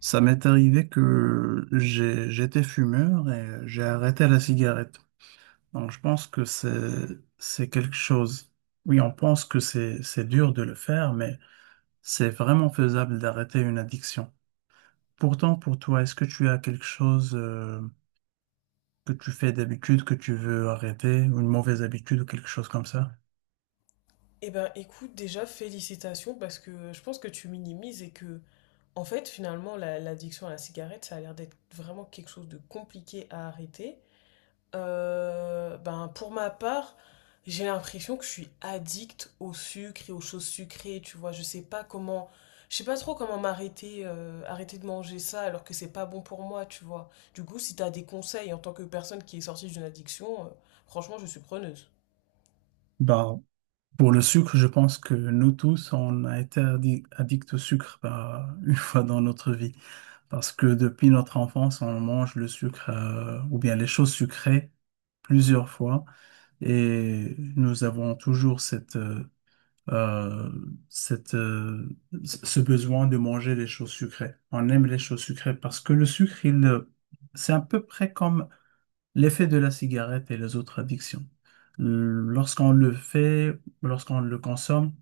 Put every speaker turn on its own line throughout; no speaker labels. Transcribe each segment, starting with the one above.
Ça m'est arrivé j'étais fumeur et j'ai arrêté la cigarette. Donc je pense c'est quelque chose. Oui, on pense que c'est dur de le faire, mais c'est vraiment faisable d'arrêter une addiction. Pourtant, pour toi, est-ce que tu as quelque chose, que tu fais d'habitude, que tu veux arrêter, ou une mauvaise habitude ou quelque chose comme ça?
Eh ben, écoute, déjà, félicitations parce que je pense que tu minimises et que, en fait, finalement, l'addiction à la cigarette, ça a l'air d'être vraiment quelque chose de compliqué à arrêter. Ben, pour ma part, j'ai l'impression que je suis addict au sucre et aux choses sucrées, tu vois. Je sais pas comment, je sais pas trop comment m'arrêter, arrêter de manger ça alors que c'est pas bon pour moi, tu vois. Du coup, si t'as des conseils en tant que personne qui est sortie d'une addiction, franchement, je suis preneuse.
Bah, pour le sucre, je pense que nous tous, on a été addict au sucre, bah, une fois dans notre vie. Parce que depuis notre enfance, on mange le sucre ou bien les choses sucrées plusieurs fois et nous avons toujours cette, euh, cette, ce besoin de manger les choses sucrées. On aime les choses sucrées parce que le sucre, il c'est à peu près comme l'effet de la cigarette et les autres addictions. Lorsqu'on le fait, lorsqu'on le consomme,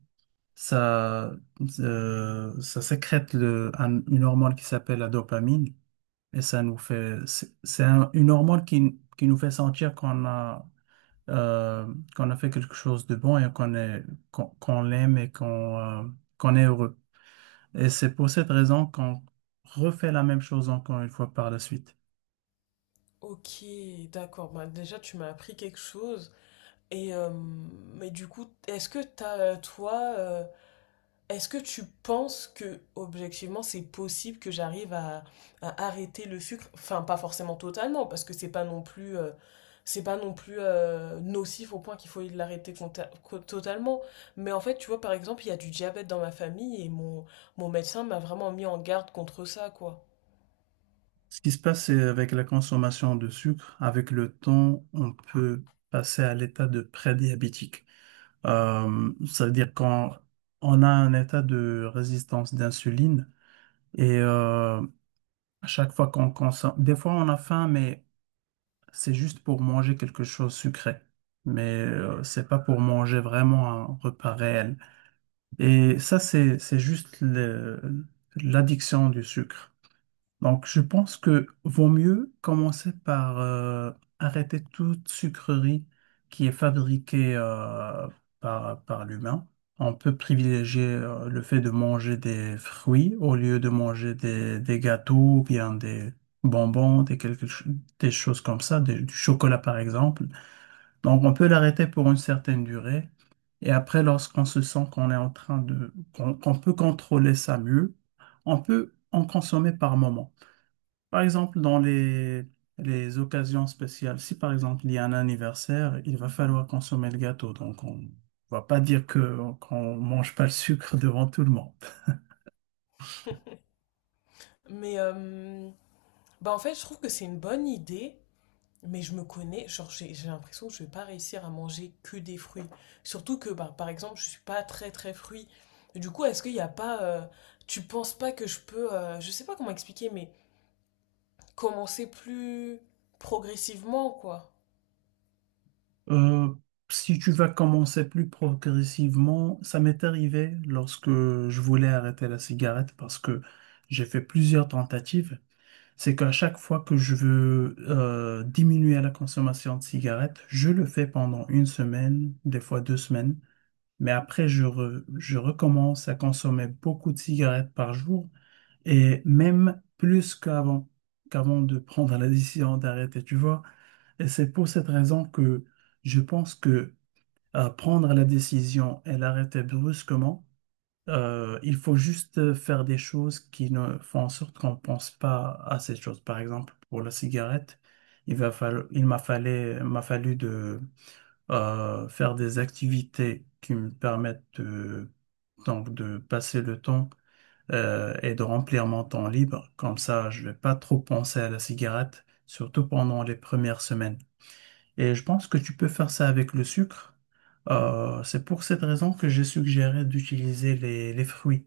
ça, ça sécrète une hormone qui s'appelle la dopamine. Et ça nous fait, une hormone qui nous fait sentir qu'on a, qu'on a fait quelque chose de bon et qu'on l'aime et qu'on est heureux. Et c'est pour cette raison qu'on refait la même chose encore une fois par la suite.
Ok, d'accord. Bah, déjà, tu m'as appris quelque chose. Et mais du coup, est-ce que est-ce que tu penses que objectivement, c'est possible que à arrêter le sucre? Enfin, pas forcément totalement, parce que c'est pas non plus nocif au point qu'il faut l'arrêter totalement. Mais en fait, tu vois, par exemple, il y a du diabète dans ma famille et mon médecin m'a vraiment mis en garde contre ça, quoi.
Ce qui se passe, c'est avec la consommation de sucre, avec le temps, on peut passer à l'état de prédiabétique. Ça veut dire quand on a un état de résistance d'insuline et à chaque fois qu'on consomme, des fois on a faim, mais c'est juste pour manger quelque chose sucré. Mais c'est pas pour manger vraiment un repas réel. Et ça, c'est juste l'addiction du sucre. Donc, je pense que vaut mieux commencer par arrêter toute sucrerie qui est fabriquée par l'humain. On peut privilégier le fait de manger des fruits au lieu de manger des gâteaux ou bien des bonbons, des choses comme ça, du chocolat par exemple. Donc, on peut l'arrêter pour une certaine durée. Et après, lorsqu'on se sent qu'on est en train de, qu'on peut contrôler ça mieux, on peut en consommer par moment. Par exemple, dans les occasions spéciales, si par exemple il y a un anniversaire, il va falloir consommer le gâteau. Donc on va pas dire que qu'on mange pas le sucre devant tout le monde.
Mais bah en fait, je trouve que c'est une bonne idée. Mais je me connais, genre j'ai l'impression que je vais pas réussir à manger que des fruits. Surtout que bah, par exemple, je suis pas très très fruit. Du coup, est-ce qu'il n'y a pas tu penses pas que je peux je sais pas comment expliquer mais commencer plus progressivement quoi.
Euh, si tu vas commencer plus progressivement, ça m'est arrivé lorsque je voulais arrêter la cigarette parce que j'ai fait plusieurs tentatives. C'est qu'à chaque fois que je veux diminuer la consommation de cigarettes, je le fais pendant une semaine, des fois deux semaines. Mais après, je recommence à consommer beaucoup de cigarettes par jour et même plus qu'avant, qu'avant de prendre la décision d'arrêter, tu vois. Et c'est pour cette raison que je pense que prendre la décision et l'arrêter brusquement, il faut juste faire des choses qui ne font en sorte qu'on ne pense pas à ces choses. Par exemple, pour la cigarette, il m'a fallu, de faire des activités qui me permettent de, donc de passer le temps et de remplir mon temps libre. Comme ça, je vais pas trop penser à la cigarette, surtout pendant les premières semaines. Et je pense que tu peux faire ça avec le sucre. C'est pour cette raison que j'ai suggéré d'utiliser les fruits.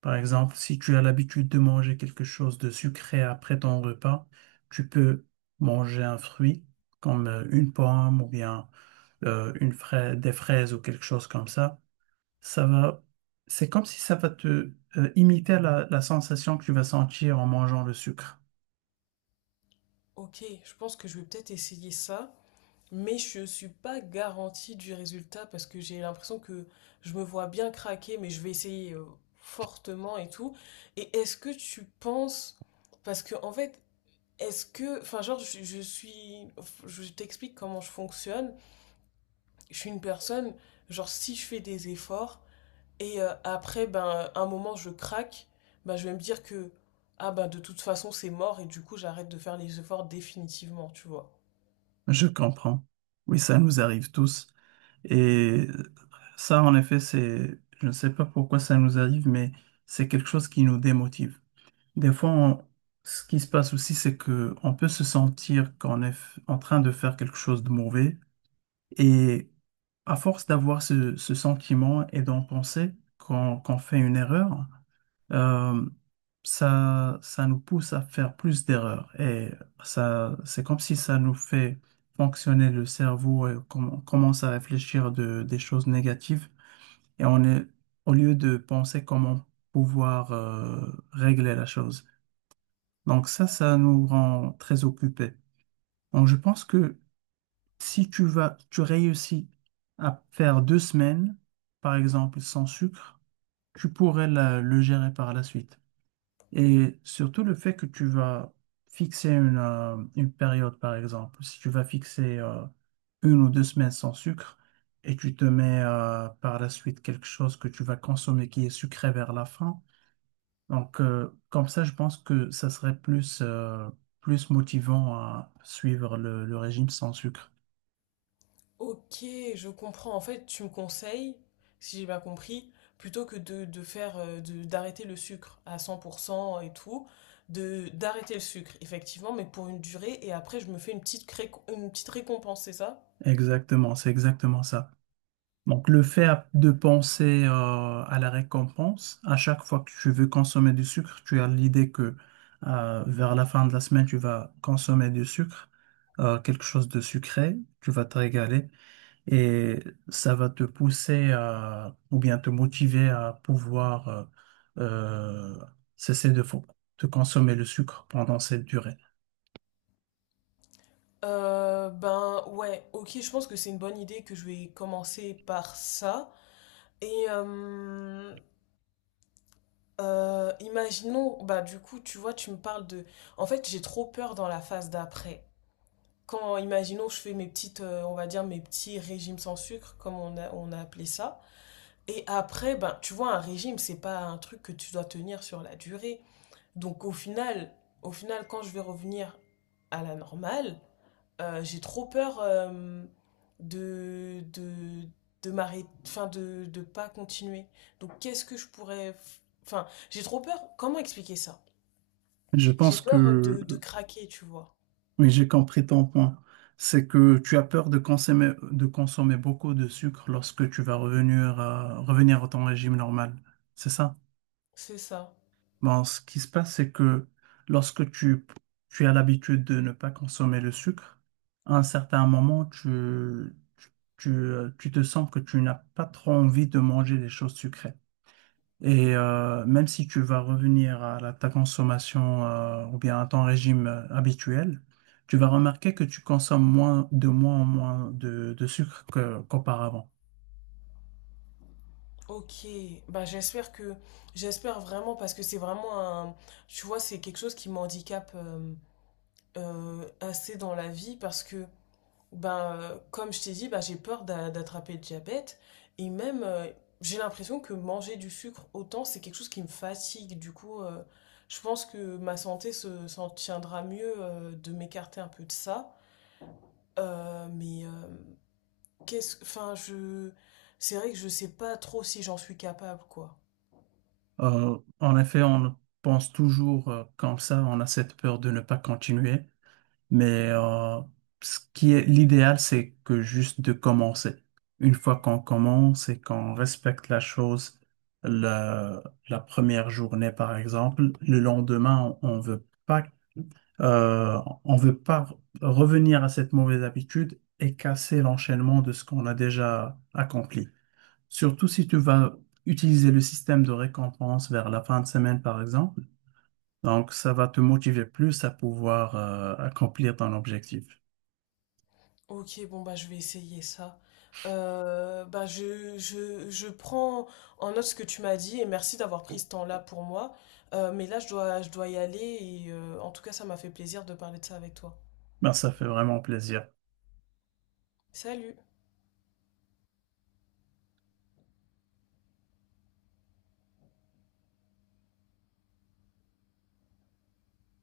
Par exemple, si tu as l'habitude de manger quelque chose de sucré après ton repas, tu peux manger un fruit comme une pomme ou bien des fraises ou quelque chose comme ça, ça va, c'est comme si ça va te imiter la sensation que tu vas sentir en mangeant le sucre.
OK, je pense que je vais peut-être essayer ça, mais je suis pas garantie du résultat parce que j'ai l'impression que je me vois bien craquer mais je vais essayer fortement et tout. Et est-ce que tu penses parce que en fait est-ce que, enfin, genre, je suis, je t'explique comment je fonctionne. Je suis une personne, genre, si je fais des efforts et après, ben, un moment, je craque, ben, je vais me dire que, ah, ben, de toute façon, c'est mort et du coup, j'arrête de faire les efforts définitivement, tu vois.
Je comprends. Oui, ça nous arrive tous. Et ça, en effet, je ne sais pas pourquoi ça nous arrive, mais c'est quelque chose qui nous démotive. Des fois, on- Ce qui se passe aussi, c'est que on peut se sentir qu'on est en train de faire quelque chose de mauvais. Et à force d'avoir ce sentiment et d'en penser qu'on fait une erreur, euh, ça nous pousse à faire plus d'erreurs. Et ça, c'est comme si ça nous fait fonctionner le cerveau et qu'on commence à réfléchir des choses négatives. Et on est, au lieu de penser comment pouvoir, régler la chose. Donc ça nous rend très occupés. Donc je pense que si tu réussis à faire deux semaines, par exemple, sans sucre, tu pourrais le gérer par la suite. Et surtout le fait que tu vas fixer une période, par exemple, si tu vas fixer une ou deux semaines sans sucre et tu te mets par la suite quelque chose que tu vas consommer qui est sucré vers la fin. Donc, comme ça, je pense que ça serait plus motivant à suivre le régime sans sucre.
Ok, je comprends. En fait, tu me conseilles, si j'ai bien compris, plutôt que de faire d'arrêter le sucre à 100% et tout, de d'arrêter le sucre, effectivement, mais pour une durée, et après je me fais une petite récompense, c'est ça?
Exactement, c'est exactement ça. Donc, le fait de penser à la récompense, à chaque fois que tu veux consommer du sucre, tu as l'idée que vers la fin de la semaine, tu vas consommer du sucre, quelque chose de sucré, tu vas te régaler et ça va te pousser à, ou bien te motiver à pouvoir euh, cesser de consommer le sucre pendant cette durée.
Ben ouais, ok, je pense que c'est une bonne idée que je vais commencer par ça. Et imaginons, bah du coup, tu vois, tu me parles de. En fait, j'ai trop peur dans la phase d'après. Quand, imaginons, je fais mes petites, on va dire, mes petits régimes sans sucre, comme on a appelé ça. Et après, ben, tu vois, un régime, c'est pas un truc que tu dois tenir sur la durée. Donc, au final, quand je vais revenir à la normale, j'ai trop peur de, de, de m'arrêter, enfin, de pas continuer. Donc, qu'est-ce que je pourrais. F- Enfin, j'ai trop peur. Comment expliquer ça?
Je
J'ai
pense
peur
que
de craquer, tu vois.
oui, j'ai compris ton point. C'est que tu as peur de consommer beaucoup de sucre lorsque tu vas revenir à, revenir à ton régime normal. C'est ça?
C'est ça.
Bon, ce qui se passe, c'est que lorsque tu as l'habitude de ne pas consommer le sucre, à un certain moment, tu te sens que tu n'as pas trop envie de manger des choses sucrées. Et même si tu vas revenir à ta consommation ou bien à ton régime habituel, tu vas remarquer que tu consommes moins de moins en moins de sucre qu'auparavant.
Ok, bah j'espère vraiment parce que c'est vraiment un tu vois c'est quelque chose qui m'handicape assez dans la vie parce que ben comme je t'ai dit bah j'ai peur d'attraper le diabète et même j'ai l'impression que manger du sucre autant c'est quelque chose qui me fatigue du coup je pense que ma santé se s'en tiendra mieux de m'écarter un peu de ça. Mais qu'est-ce enfin je C'est vrai que je sais pas trop si j'en suis capable quoi.
En effet, on pense toujours comme ça, on a cette peur de ne pas continuer. Mais ce qui est l'idéal, c'est que juste de commencer. Une fois qu'on commence et qu'on respecte la chose, la, la première journée, par exemple, le lendemain, on veut pas revenir à cette mauvaise habitude et casser l'enchaînement de ce qu'on a déjà accompli. Surtout si tu vas utiliser le système de récompense vers la fin de semaine, par exemple. Donc, ça va te motiver plus à pouvoir accomplir ton objectif.
Ok, bon bah je vais essayer ça. Bah je prends en note ce que tu m'as dit et merci d'avoir pris ce temps-là pour moi. Mais là je dois y aller et en tout cas ça m'a fait plaisir de parler de ça avec toi.
Ben, ça fait vraiment plaisir.
Salut!